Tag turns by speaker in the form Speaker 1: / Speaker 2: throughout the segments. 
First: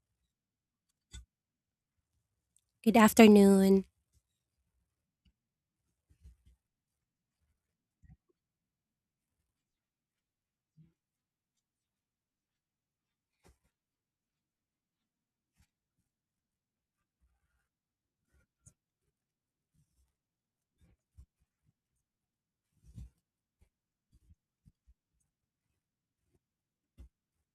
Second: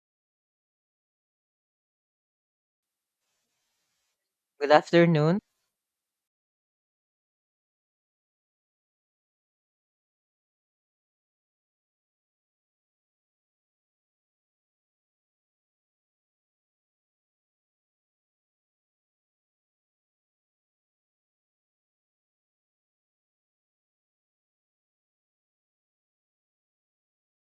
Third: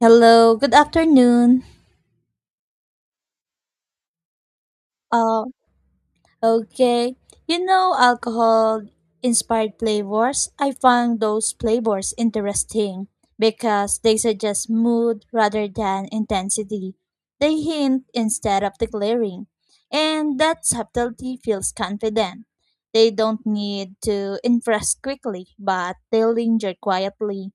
Speaker 1: Hello, good afternoon.
Speaker 2: Good afternoon.
Speaker 3: Good afternoon.
Speaker 1: Uh, okay. You know alcohol inspired flavors? I found those flavors interesting because they suggest mood rather than intensity. They hint instead of declaring, and that subtlety feels confident. They don't need to impress quickly, but they linger quietly.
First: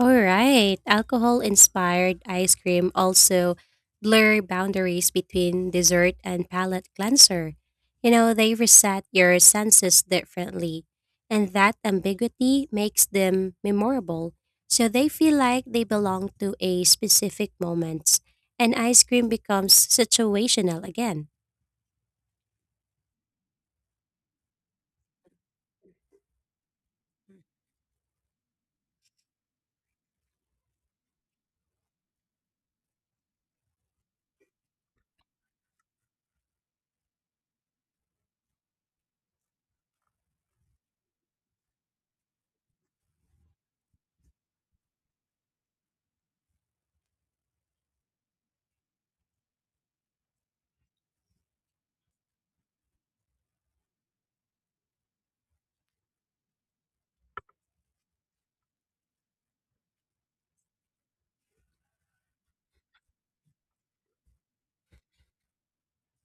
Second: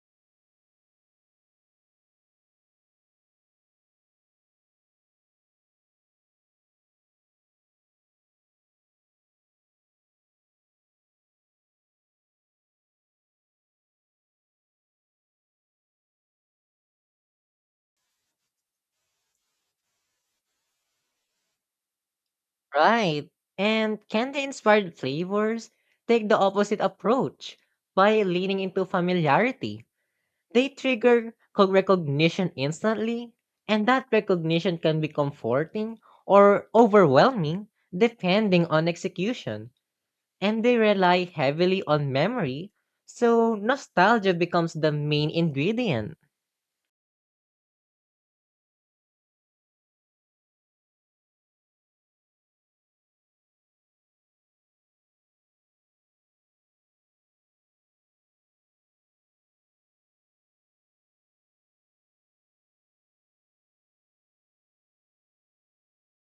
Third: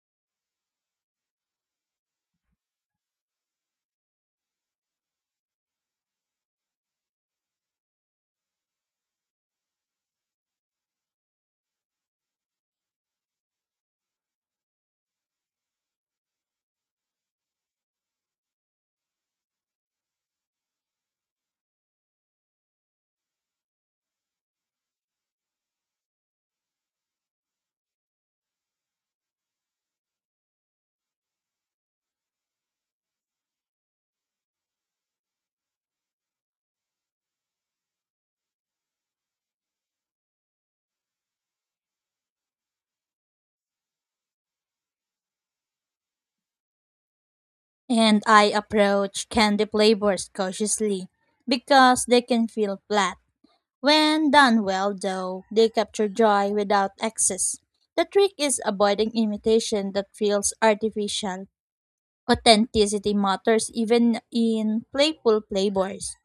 Speaker 2: All right. Alcohol inspired ice cream also blur boundaries between dessert and palate cleanser. You know, they reset your senses differently, and that ambiguity makes them memorable. So they feel like they belong to a specific moment, and ice cream becomes situational again.
Speaker 3: Right. And candy inspired flavors take the opposite approach by leaning into familiarity. They trigger recognition instantly, and that recognition can be comforting or overwhelming depending on execution. And they rely heavily on memory, so nostalgia becomes the main ingredient.
Speaker 1: And I approach candy flavors cautiously because they can feel flat. When done well, though, they capture joy without excess. The trick is avoiding imitation that feels artificial. Authenticity matters even in playful flavors.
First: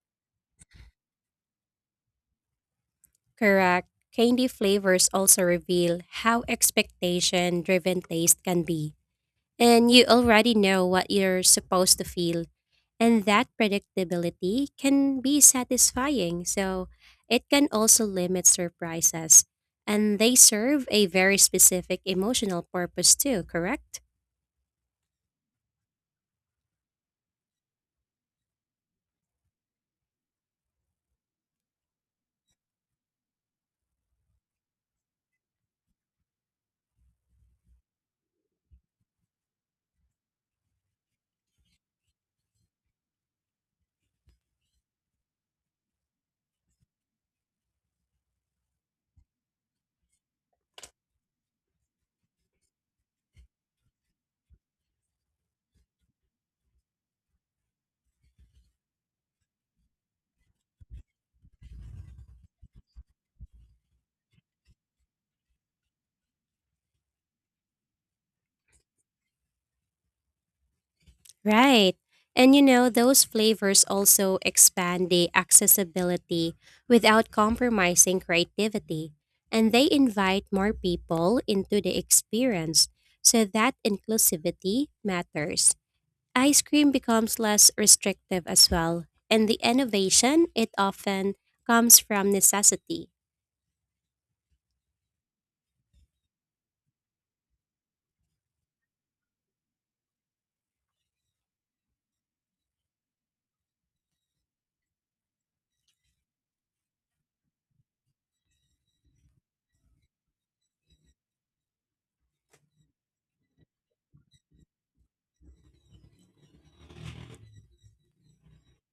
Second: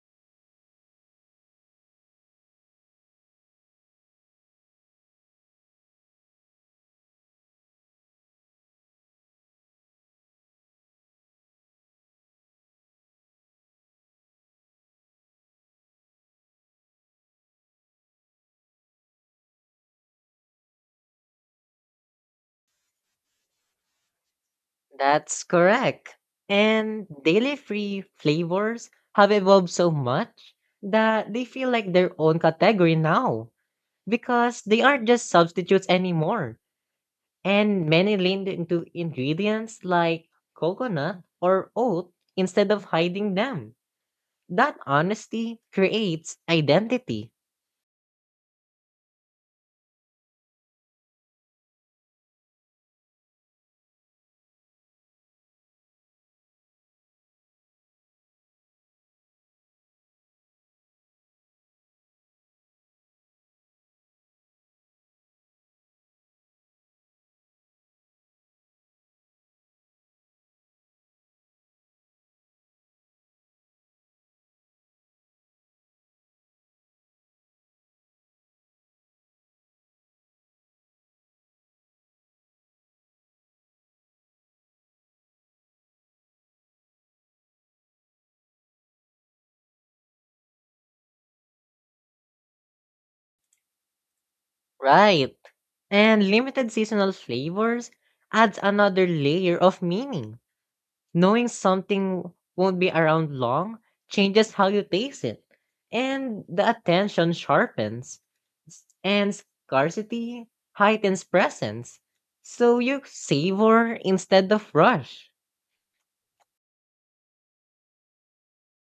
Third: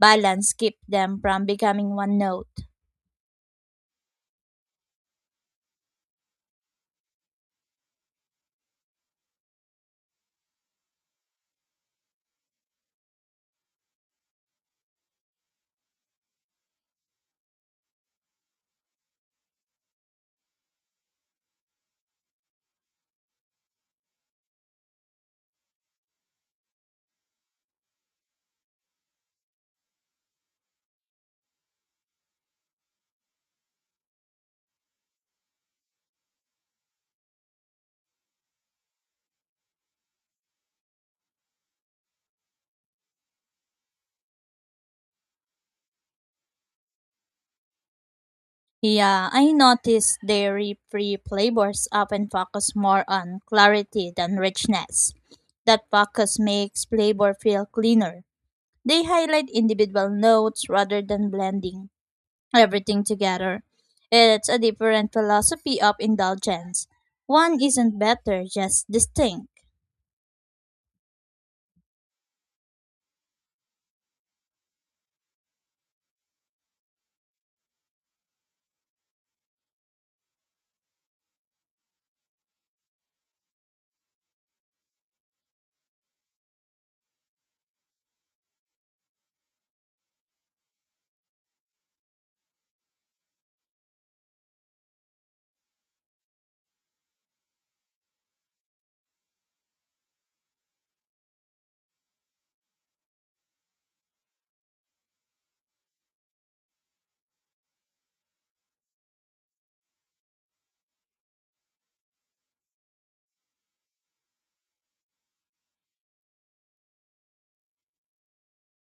Speaker 1: Balance keeps them from becoming one note.
Speaker 2: Correct. Candy flavors also reveal how expectation driven taste can be, and you already know what you're supposed to feel. And that predictability can be satisfying, so it can also limit surprises. And they serve a very specific emotional purpose too, correct?
Speaker 3: That's correct. And daily free flavors have evolved so much that they feel like their own category now because they aren't just substitutes anymore. And many leaned into ingredients like coconut or oat instead of hiding them. That honesty creates identity.
Speaker 1: Yeah, I noticed dairy-free flavors often focus more on clarity than richness. That focus makes flavor feel cleaner. They highlight individual notes rather than blending everything together. It's a different philosophy of indulgence. One isn't better, just distinct.
Speaker 2: Right. And you know, those flavors also expand the accessibility without compromising creativity. And they invite more people into the experience, so that inclusivity matters. Ice cream becomes less restrictive as well, and the innovation it often comes from necessity.
Speaker 3: Right. And limited seasonal flavors adds another layer of meaning. Knowing something won't be around long changes how you taste it, and the attention sharpens. And scarcity heightens presence, so you savor instead of rush.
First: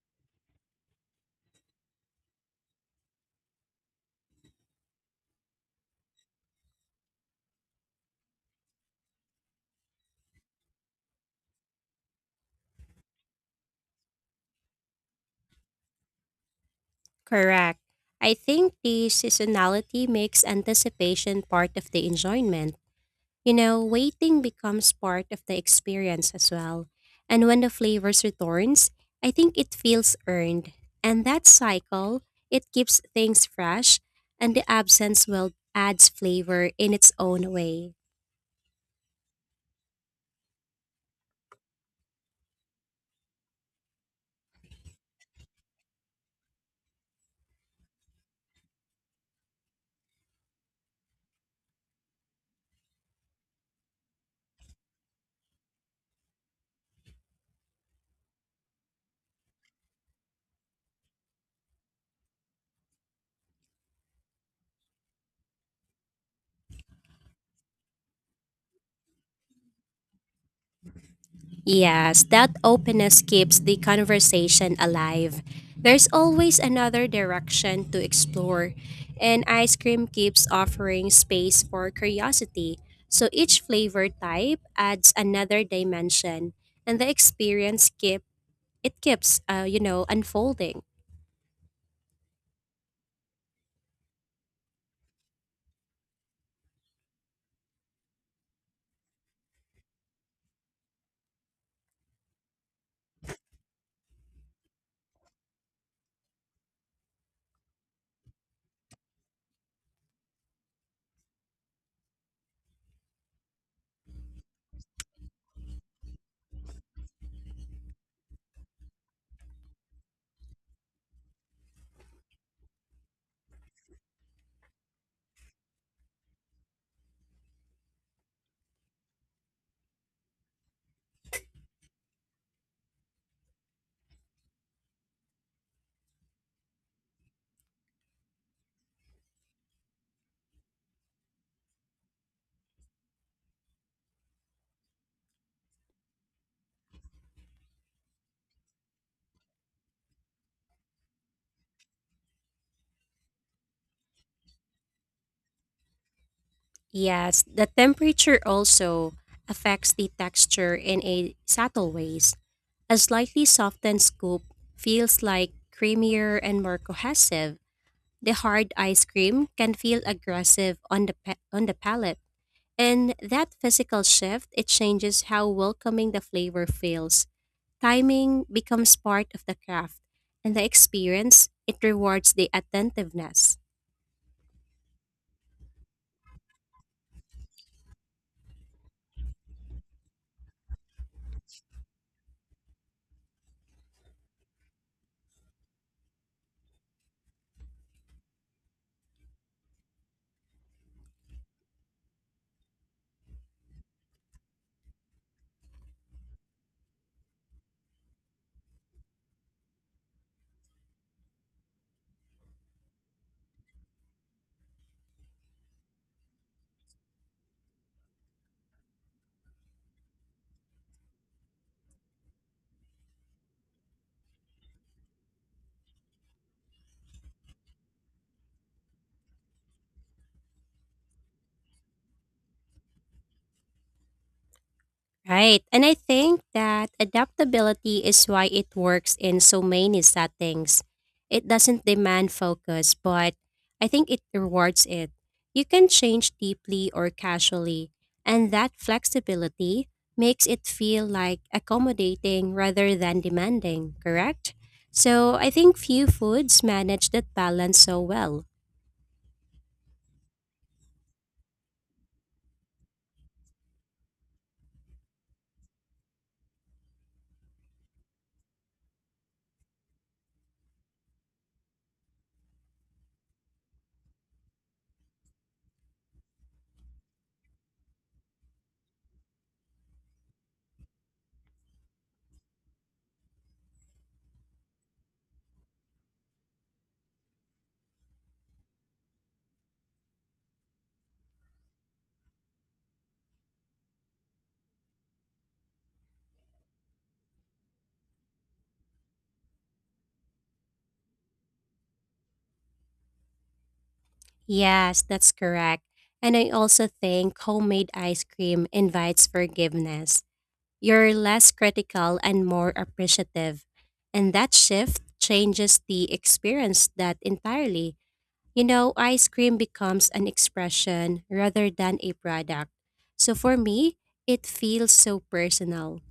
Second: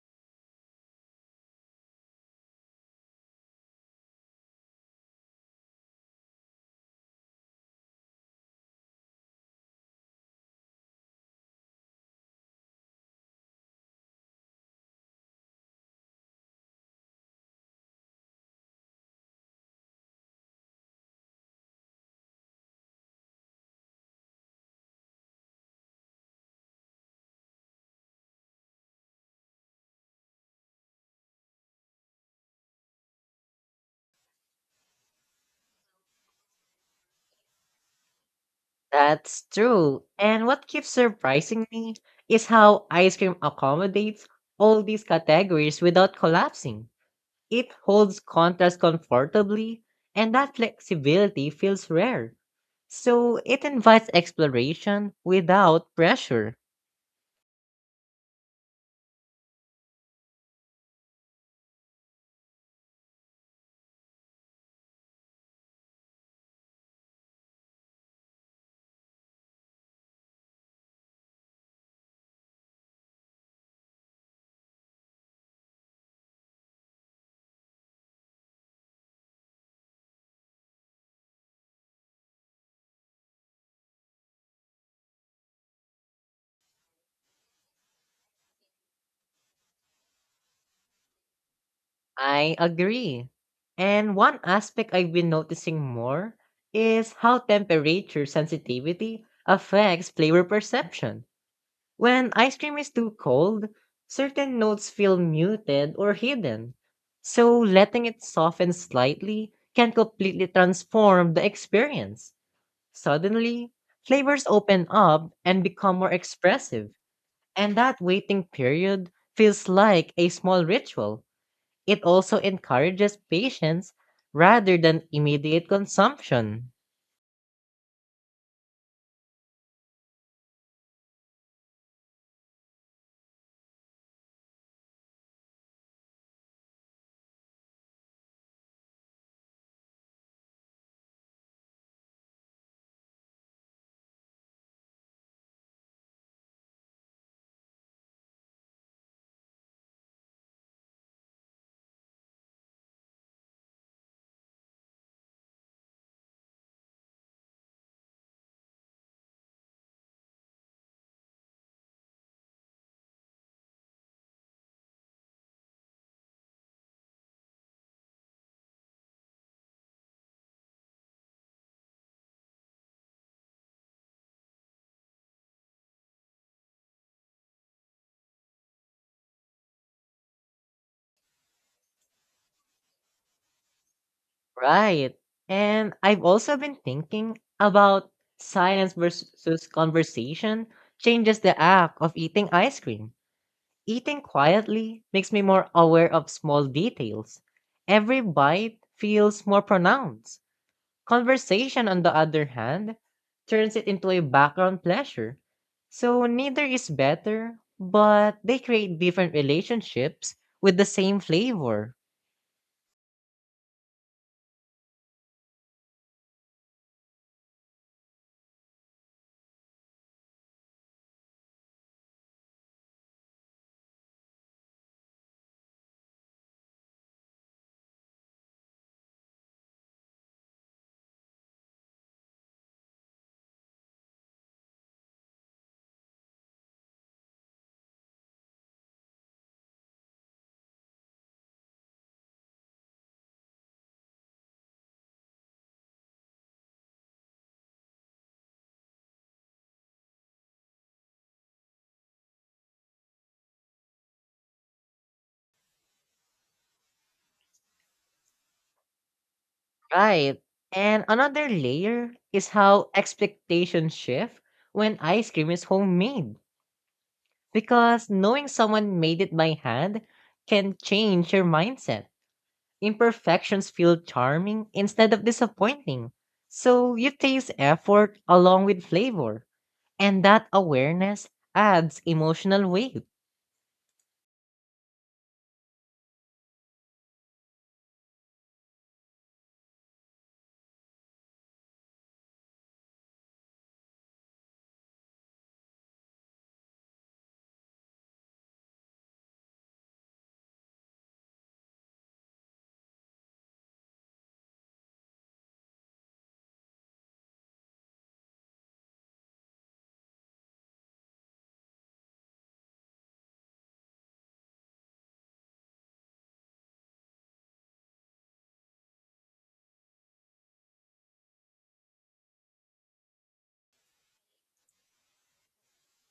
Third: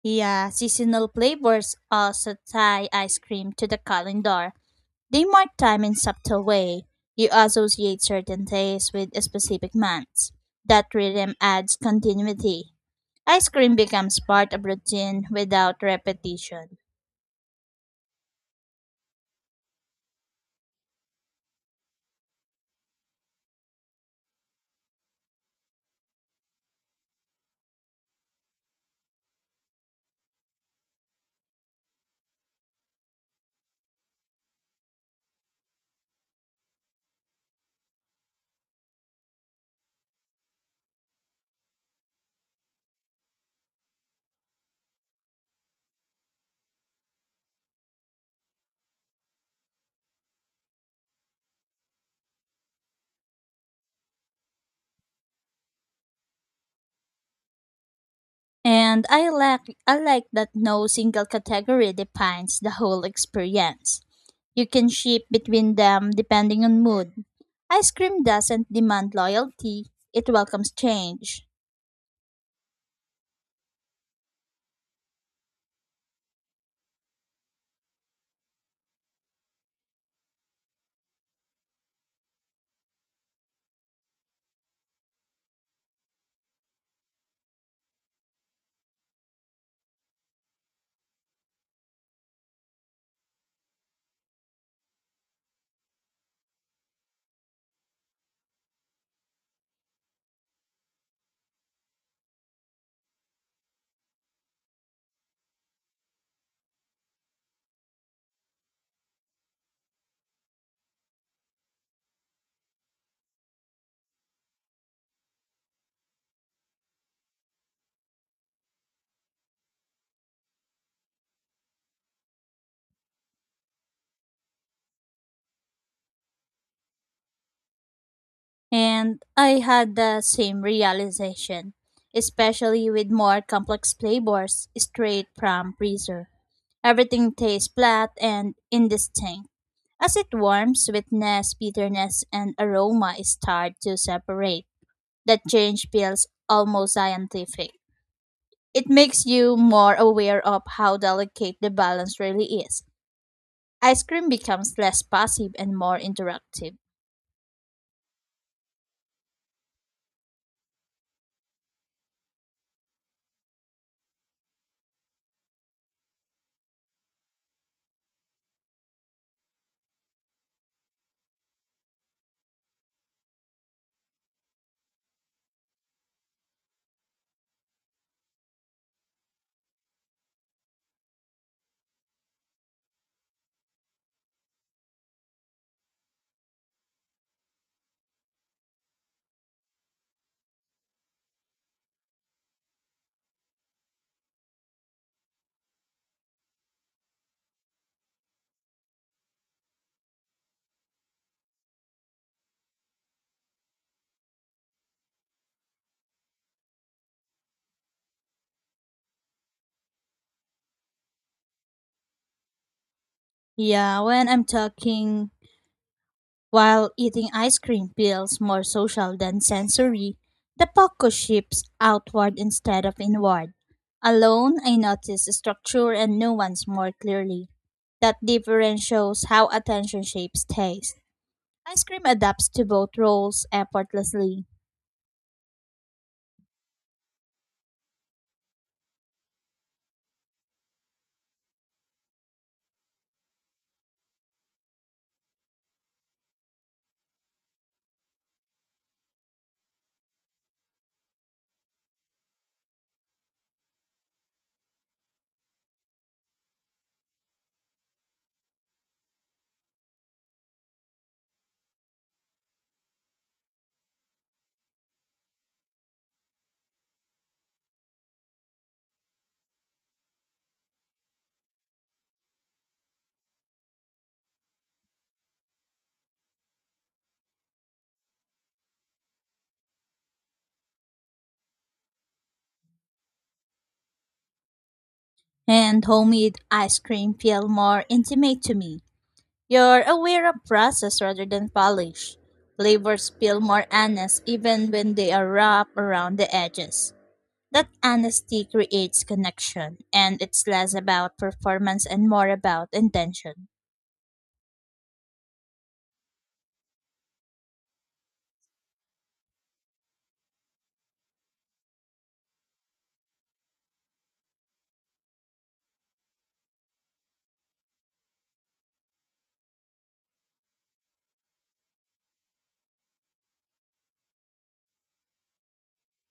Speaker 1: Yeah, seasonal flavors also tie ice cream to the calendar. They mark time in subtle way. You associate certain days with specific months. That rhythm adds continuity. Ice cream becomes part of routine without repetition.
Speaker 2: Correct. I think the seasonality makes anticipation part of the enjoyment. You know, waiting becomes part of the experience as well. And when the flavors returns, I think it feels earned. And that cycle, it keeps things fresh and the absence will adds flavor in its own way.
Speaker 3: That's true. And what keeps surprising me is how ice cream accommodates all these categories without collapsing. It holds contrast comfortably, and that flexibility feels rare. So it invites exploration without pressure.
Speaker 1: And I like that no single category defines the whole experience. You can shift between them depending on mood. Ice cream doesn't demand loyalty, it welcomes change.
Speaker 2: Yes, that openness keeps the conversation alive. There's always another direction to explore, and ice cream keeps offering space for curiosity. So each flavor type adds another dimension, and the experience keeps you know unfolding.
Speaker 3: I agree. And one aspect I've been noticing more is how temperature sensitivity affects flavor perception. When ice cream is too cold, certain notes feel muted or hidden. So letting it soften slightly can completely transform the experience. Suddenly, flavors open up and become more expressive. And that waiting period feels like a small ritual. It also encourages patience rather than immediate consumption.
Speaker 1: And I had the same realization, especially with more complex flavors straight from freezer. Everything tastes flat and indistinct. As it warms, sweetness, bitterness, and aroma start to separate. That change feels almost scientific. It makes you more aware of how delicate the balance really is. Ice cream becomes less passive and more interactive.
Speaker 2: Yes, the temperature also affects the texture in a subtle ways. A slightly softened scoop feels like creamier and more cohesive. The hard ice cream can feel aggressive on the on the palate, and that physical shift it changes how welcoming the flavor feels. Timing becomes part of the craft, and the experience it rewards the attentiveness.
Speaker 3: Right. And I've also been thinking about silence versus conversation changes the act of eating ice cream. Eating quietly makes me more aware of small details. Every bite feels more pronounced. Conversation, on the other hand, turns it into a background pleasure. So neither is better, but they create different relationships with the same flavor.
Speaker 1: Yeah, when I'm talking while eating ice cream feels more social than sensory. The focus shifts outward instead of inward. Alone, I notice structure and nuance more clearly. That difference shows how attention shapes taste. Ice cream adapts to both roles effortlessly,
Speaker 2: Right. And I think that adaptability is why it works in so many settings. It doesn't demand focus, but I think it rewards it. You can change deeply or casually, and that flexibility makes it feel like accommodating rather than demanding, correct? So I think few foods manage that balance so well.
Speaker 3: Right. And another layer is how expectations shift when ice cream is homemade. Because knowing someone made it by hand can change your mindset. Imperfections feel charming instead of disappointing. So you taste effort along with flavor. And that awareness adds emotional weight.
Speaker 1: and homemade ice cream feel more intimate to me. You're aware of process rather than polish. Flavors feel more honest even when they are wrapped around the edges. That honesty creates connection, and it's less about performance and more about intention.
Speaker 2: Yes, that's correct. And I also think homemade ice cream invites forgiveness. You're less critical and more appreciative. And that shift changes the experience that entirely. You know, ice cream becomes an expression rather than a product. So for me, it feels so personal.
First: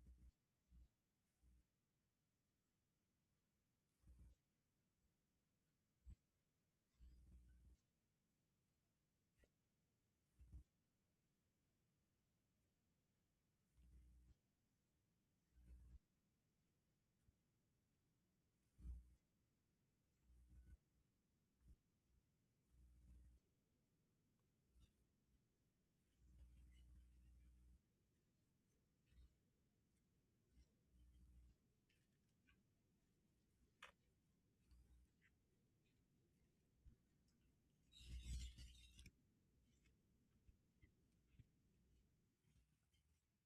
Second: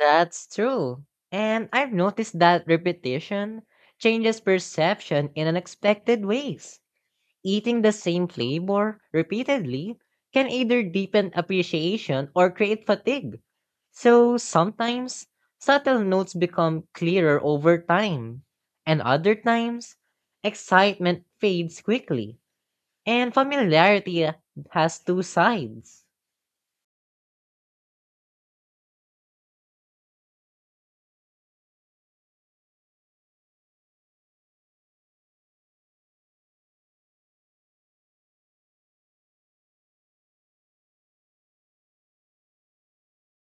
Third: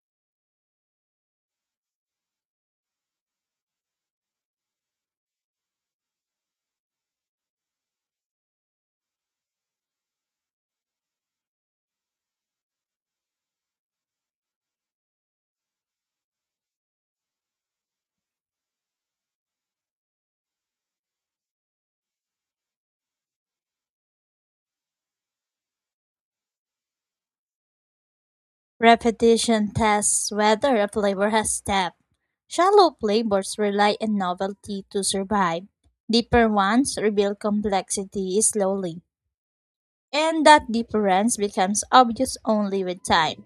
Speaker 3: That's true. And I've noticed that repetition changes perception in unexpected ways. Eating the same flavor repeatedly can either deepen appreciation or create fatigue. So sometimes subtle notes become clearer over time, and other times excitement fades quickly. And familiarity has two sides.
Speaker 1: Repetition tests whether a flavor has depth. Shallow flavors rely on novelty to survive. Deeper ones reveal complexity slowly, and that difference becomes obvious only with time.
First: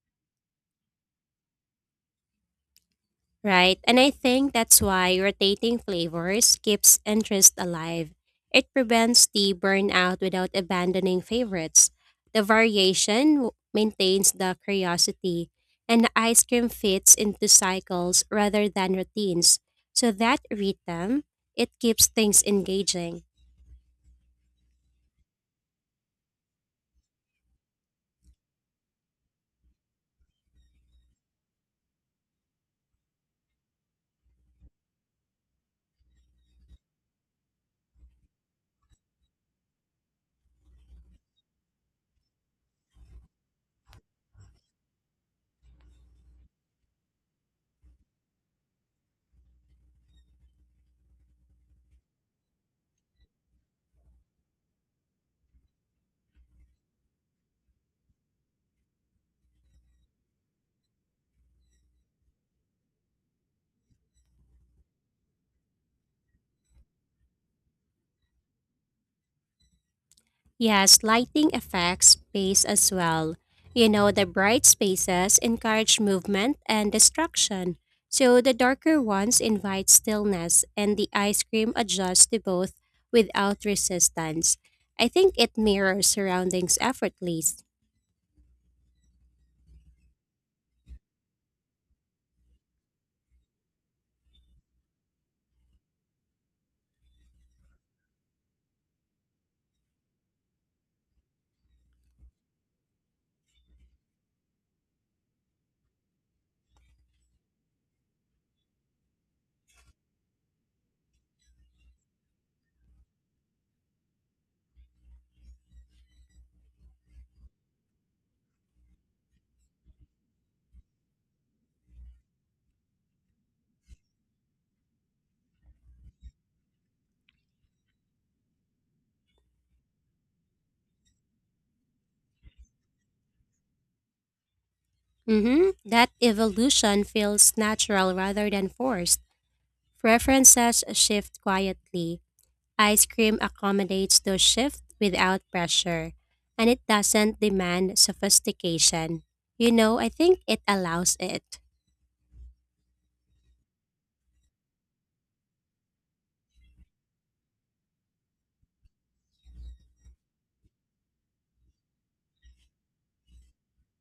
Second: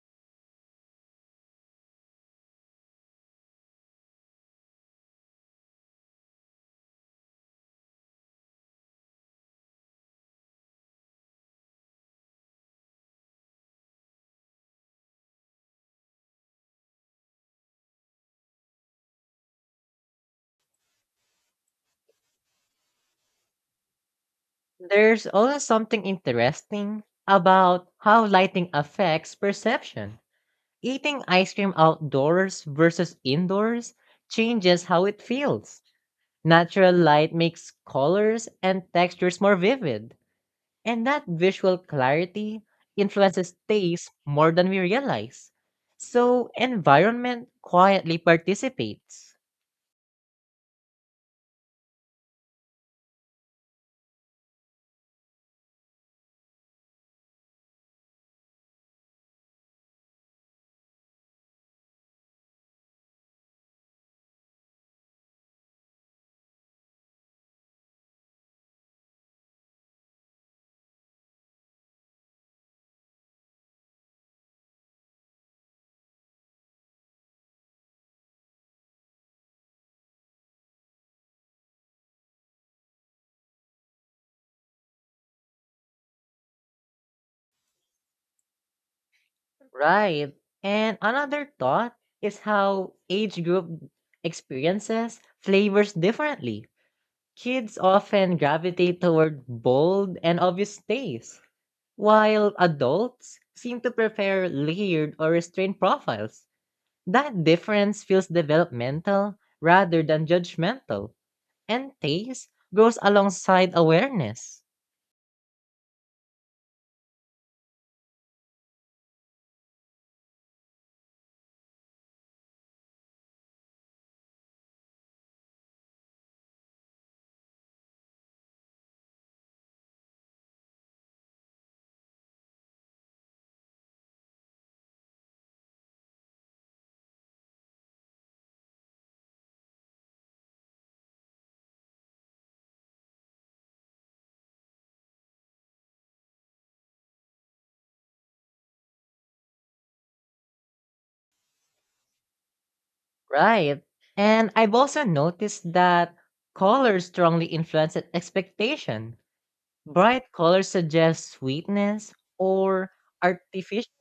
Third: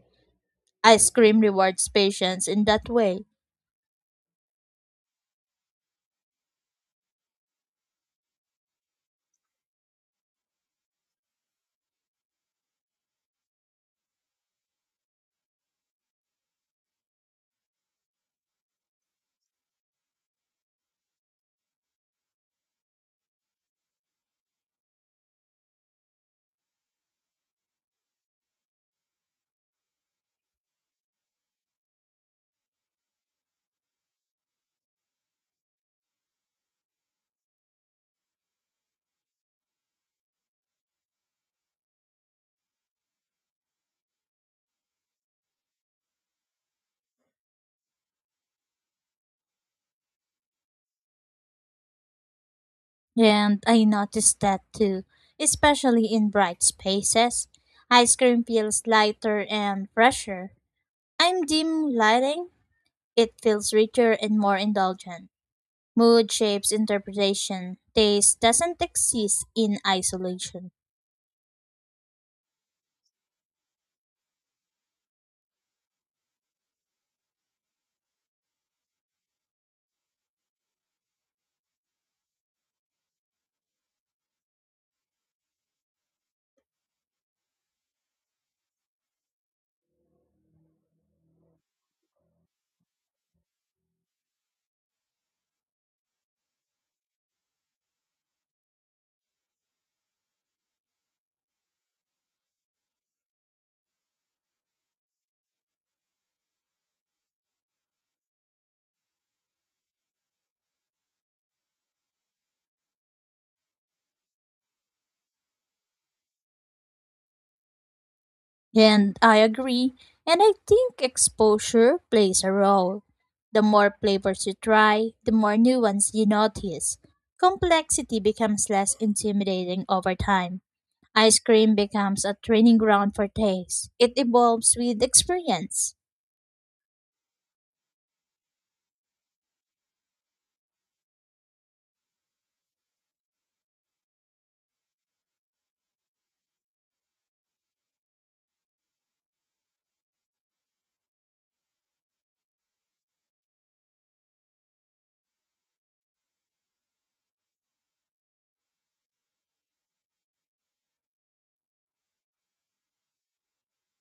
Speaker 1: Ice cream rewards patience in that way,
Speaker 2: Right, and I think that's why rotating flavors keeps interest alive. It prevents the burnout without abandoning favorites. The maintains the curiosity, and the ice cream fits into cycles rather than routines. So that rhythm, it keeps things engaging.
Speaker 3: There's also something interesting about how lighting affects perception. Eating ice cream outdoors versus indoors changes how it feels. Natural light makes colors and textures more vivid, and that visual clarity influences taste more than we realize. So, environment quietly participates.
Speaker 1: and I noticed that too, especially in bright spaces. Ice cream feels lighter and fresher. I'm dim lighting, it feels richer and more indulgent. Mood shapes interpretation. Taste doesn't exist in isolation.
Speaker 2: Yes, lighting affects space as well. You know, the bright spaces encourage movement and distraction, so the darker ones invite stillness, and the ice cream adjusts to both without resistance. I think it mirrors surroundings effortlessly.
Speaker 3: Right. And another thought is how age group experiences flavors differently. Kids often gravitate toward bold and obvious tastes, while adults seem to prefer layered or restrained profiles. That difference feels developmental rather than judgmental, and taste grows alongside awareness.
Speaker 1: And I agree. And I think exposure plays a role. The more flavors you try, the more nuance you notice. Complexity becomes less intimidating over time. Ice cream becomes a training ground for taste. It evolves with
Speaker 2: Mm-hmm.
Speaker 1: experience.
Speaker 2: That evolution feels natural rather than forced. Preferences shift quietly. Ice cream accommodates those shifts without pressure, and it doesn't demand sophistication. You know, I think it allows it.
Speaker 3: Right. And I've also noticed that color strongly influences expectation. Bright colors suggest sweetness, or artificial,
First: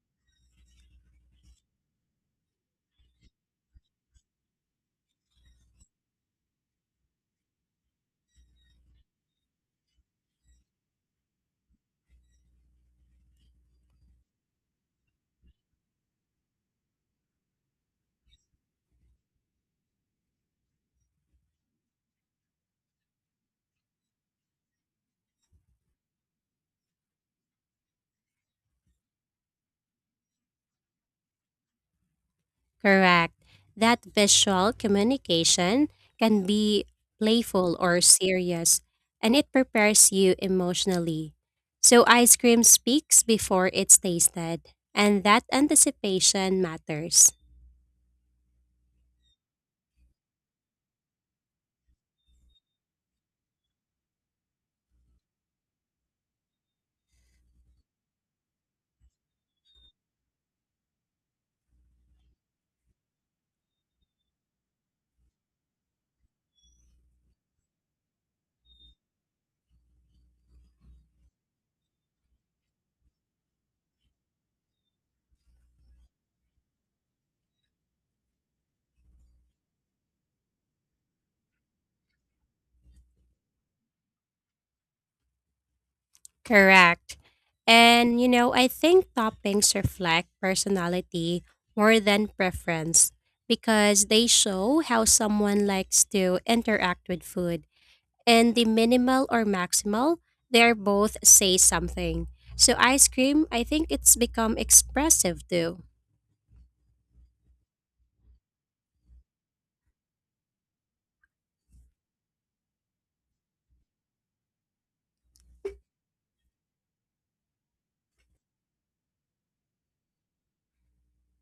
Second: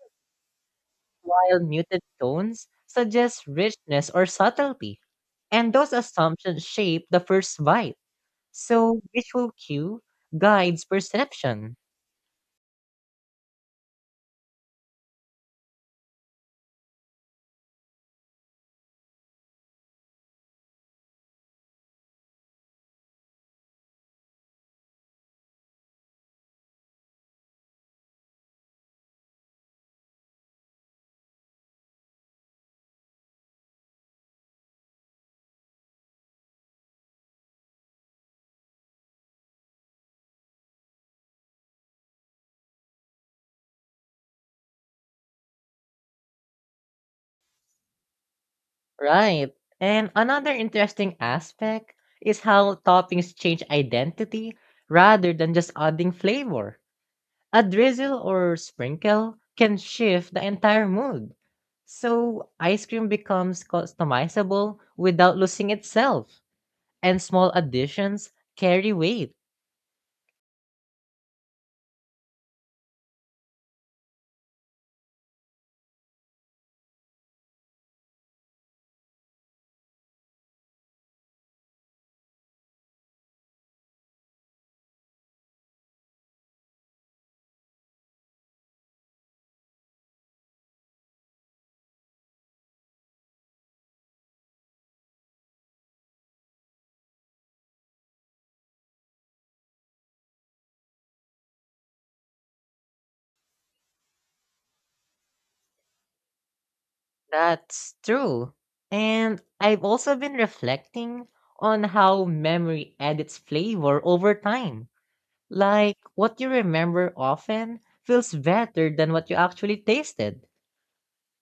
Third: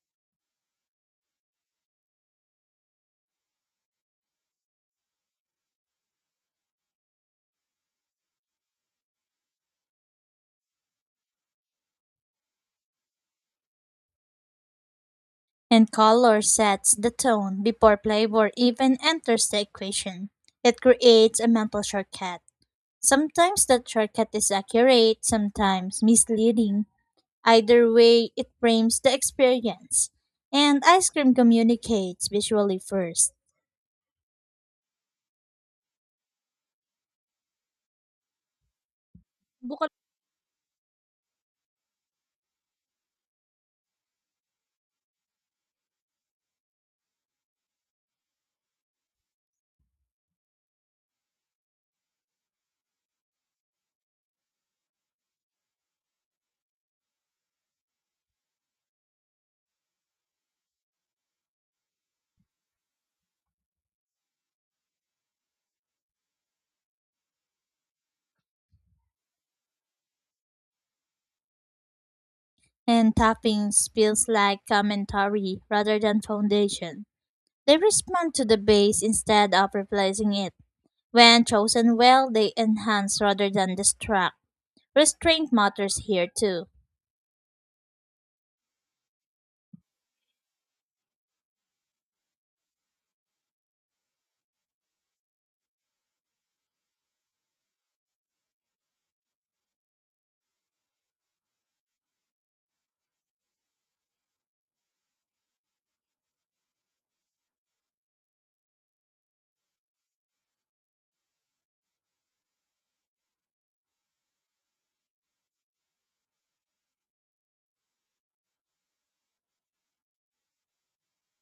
Speaker 3: while muted tones suggest richness or subtlety. And those assumptions shape the first bite. So visual cue guides perception.
Speaker 1: And color sets the tone before flavor even enters the equation. It creates a mental shortcut. Sometimes the shortcut is accurate, sometimes misleading. Either way, it frames the experience. And ice cream communicates visually first.
Speaker 2: Correct. That visual communication can be playful or serious, and it
Speaker 1: Bukod-
Speaker 2: prepares you emotionally. So, ice cream speaks before it's tasted, and that anticipation matters.
Speaker 3: Right. And another interesting aspect is how toppings change identity rather than just adding flavor. A drizzle or sprinkle can shift the entire mood. So, ice cream becomes customizable without losing itself, and small additions carry weight.
Speaker 1: And toppings feels like commentary rather than foundation. They respond to the base instead of replacing it. When chosen well, they enhance rather than distract. Restraint matters here too.
Speaker 2: Correct. And you know, I think toppings reflect personality more than preference because they show how someone likes to interact with food. And the minimal or maximal, they're both say something. So ice cream, I think it's become expressive too.
Speaker 3: That's true. And I've also been reflecting on how memory edits flavor over time. Like, what you remember often feels better than what you actually tasted.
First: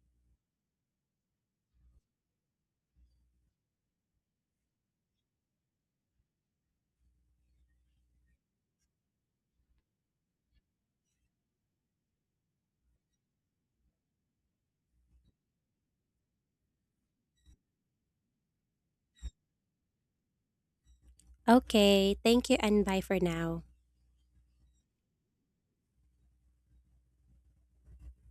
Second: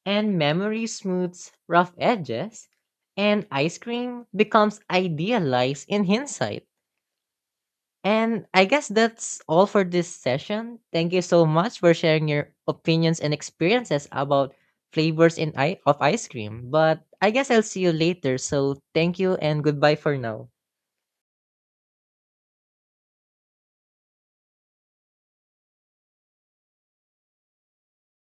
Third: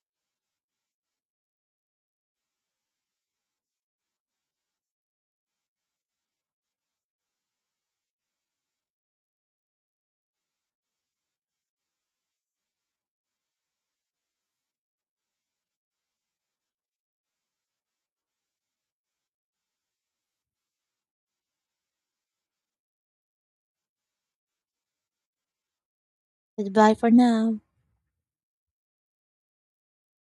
Speaker 3: And memory smooths rough edges, and ice cream becomes idealized in hindsight. And I guess that's all for this session. Thank you so much for sharing your opinions and experiences about flavors in of ice cream. But I guess I'll see you later. So thank you and goodbye for now.
Speaker 2: Okay, thank you and bye for now.
Speaker 1: Goodbye for now.